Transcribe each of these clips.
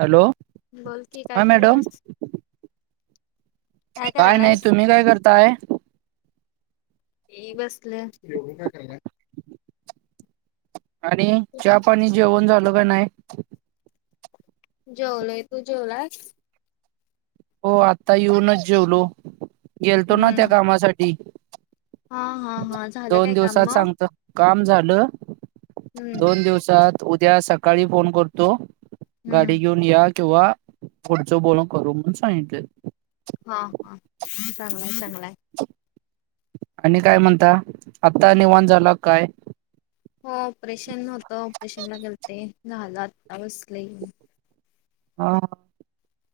Hello, बोल कि काय हा मॅडम करालास? काय नाही. तुम्ही काय करताय? ए बसलेया. आणि? चहा पाणी जेवण झालं का नाही? जेवलोय. तू जेवलास? हो आत्ता येऊनच जेवलो. गेलतो ना त्या हम्म. कामासाठी. हा.. हा.. हा. झालं दोन काय कामं दिवसात मग? सांगत काम झालं. हम्म. दोन दिवसात, उद्या सकाळी फोन करतो. गाडी हम्म घेऊन या किंवा पुढचं बोलून करू, म्हणून सांगितलेत. हा.. हा. चांगलाय, चांगलाय. आणि काय म्हणता? आता निवांत झाला काय? हो ऑपरेशन होतं. ऑपरेशनला गेलते, झालं आत्ता बसले. हा.. हा.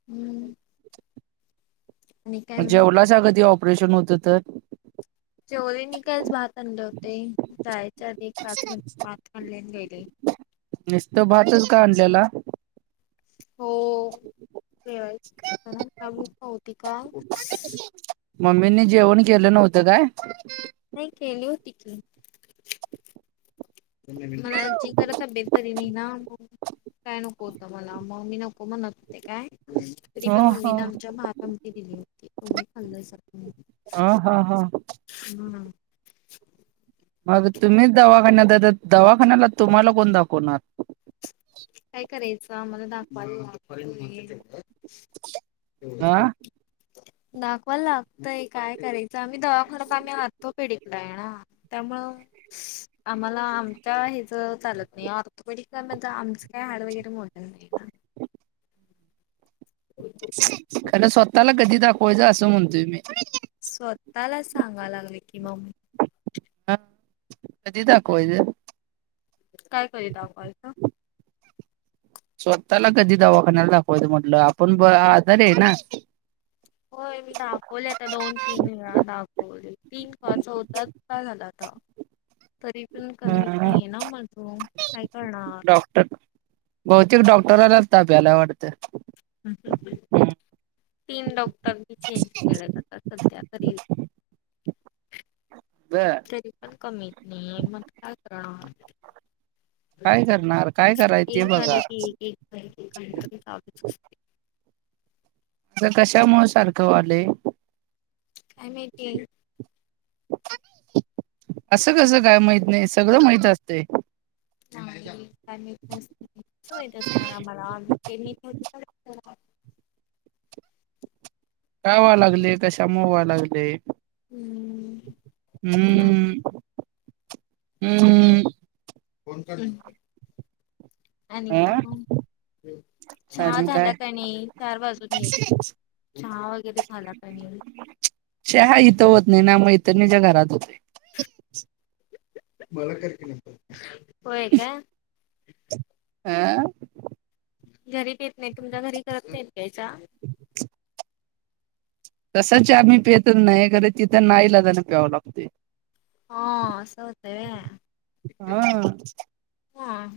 हम्म. आणि काय मग जेवलासा कधी ऑपरेशन होतं तर? शवरीनी कायच भात आणले होते. जायच्या आधी एक पाच म पाच मल्यान गेले. निसता भातंच का आणल्याला? हो. जेवायचं कारण का भुक नव्हती का? मम्मींनी जेवण केलं नव्हतं काय? नाही केली होती की. मला जी कर तब्येत बरी नाही ना, काय नक खो होतं मला, मग मी नको म्हणत होते काय? तरी ह पण मम्मींनं ह आमच्या भात आमटी दिली होती, तेवढं खाल्ल्यासारखं झालं. हा हा हा. हम्. मग तुम्हीच दवाखान्यात आहेत, तर दवाखान्याला तुम्हाला कोण दाखवणार? काय करायचं? आम्हाला दाखवायला लागतंय. तेवढंच हा करतो. दाखवायला लागतंय, काय करायचं? आम्ही दवाखानात आम्ही आर्थोपेडीकडं आहे ना. त्यामुळं, आम्हाला आमच्या हेचं चालत नाही, ऑर्थोपेडिक म्हण आमचं काय हाडं वगैरे मोडणार नाही ना? हो खर स्वतःला कधी दाखवायचं, असं म्हणतोय मी. स्वतःला सांगाय लागले की म. हा, कधी दाखवायचं? काय कधी दाखवायचं? स्वतला कधी दवाखान्याला दाखवायचं म्हटलं. आपण ब आजारी आहे ना? होय मी दाखवले आता. दोन तीन वेळा दाखवले. तीन का चौथ्यांदा झाल आता. तरी पण कमी नाही हा आहे ना माझं. काय करणार. डॉक्टर बहुतेक डॉक्टराला ताप भ्यायला वाटतं. हम्म तीन डॉक्टर मी चेंज केले, आता सध्या तरी. बरं. तरी पण कमी येत नाहीय, मग काय करणार? काय करणार काय कराय ते एक झालं बघा एक, एक झालं एक काही तरी चालूच असते. ते कशामुळे सारखं व्हालंय? काय माहिती. असं कसं काय माहित नाही. सगळं माहित असतंय. [unintelligible] कसं माहीत असणार आमाला, [unintelligible] काय व्हा लागलेय? कशामूळ व्हा लागलेय? हम्म. ऊ ऊ. [inaudible] आणि काय हा मग? चहा आणि काय झाला का नाही? चार वाजून गेले. चहा वगैरे झाला का नाही? चहा इथं होत नाही ना. मैत्रिणीच्या घरात होतय. व्हय का? अ? घरी पित नाही? तुमच्या घरी करत नाही का चहा? [inaudible] तसा चहा मी पेतच नाही, खरं तिथं नाईलाजान प्यावं लागतय. हा अस होतय? हा ह.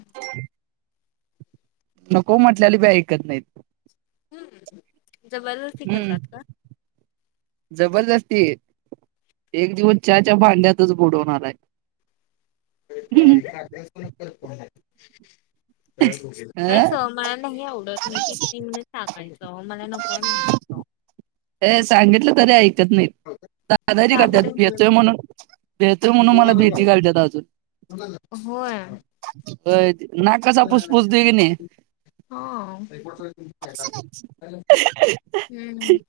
नको म्हटल्याले बी ऐकत नाहीत. हम्म. जबरदस्ती हम्म करतात का? जबरदस्ती! एक दिवस चहाच्या भांड्यातच बुडवणार आहे. अ [unintelligible] मला नाही आवडत. मी [unintelligible] टाकायचं. मला नकोय म्हणाय हे सांगितलं तरी ऐकत नाही. दादागीरी का करतात. बरं? भेतोय म्हणून भेतोय म्हणून मला भीती घालत्यात अजून. होय. होय. नाग कसा फूस फूस देईने हो हू हू.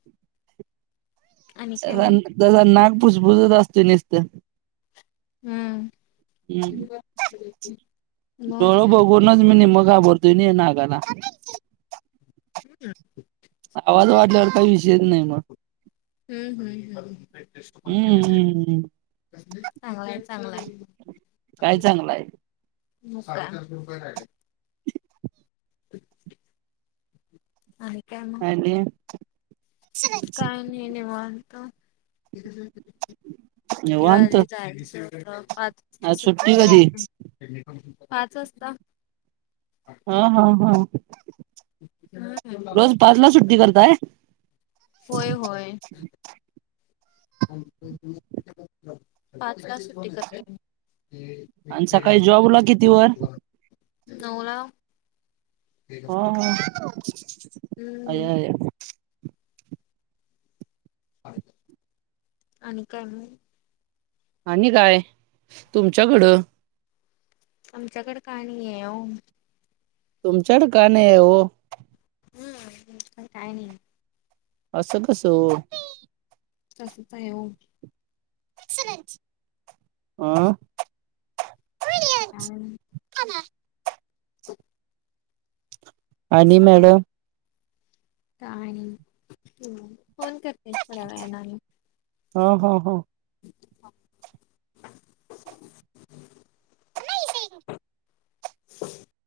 जसा, मग? जसा नाग फुसफुसत असत नुसत. हम्म. हम्म, मग डोळ बघूनूच मी निम्म घाबरतोय ना या नागाला. [inaudible] आवाज वाढल्यावर काही विषयच नाही मग. हू हू हम्म हू. हम्म चांगलंय चांगलंय. काय चांगलं आहे साडेचारशे रुपये राहिले. आणि काय मग? आणि मी निवांत. [unintelligible] निवांत पाच वाजता आज सुट्टी कधी करायची. पाच वाजता? अ ह ह. हम्म रोज पाचला सुट्टी करताय? होय, होय. पाचला सूट आणि सकाळी जॉबला किती वर [unintelligible] हा. अय हम्म. अय आणि काय मग? आणि काय तुमच्याकडं? आमच्याकड काय नाही आहे ओ. तुमच्याड का नाही आहे हो? हम् [unintelligible] काय नाही. असं कसं ओ? असंच आहे ओ. काय नाही [inaudible] [unintelligible] आणि मॅडम? काय नाही, हम. फोन करते थोड्या वेळानं आणि ह ह हो. हा. नाही. ह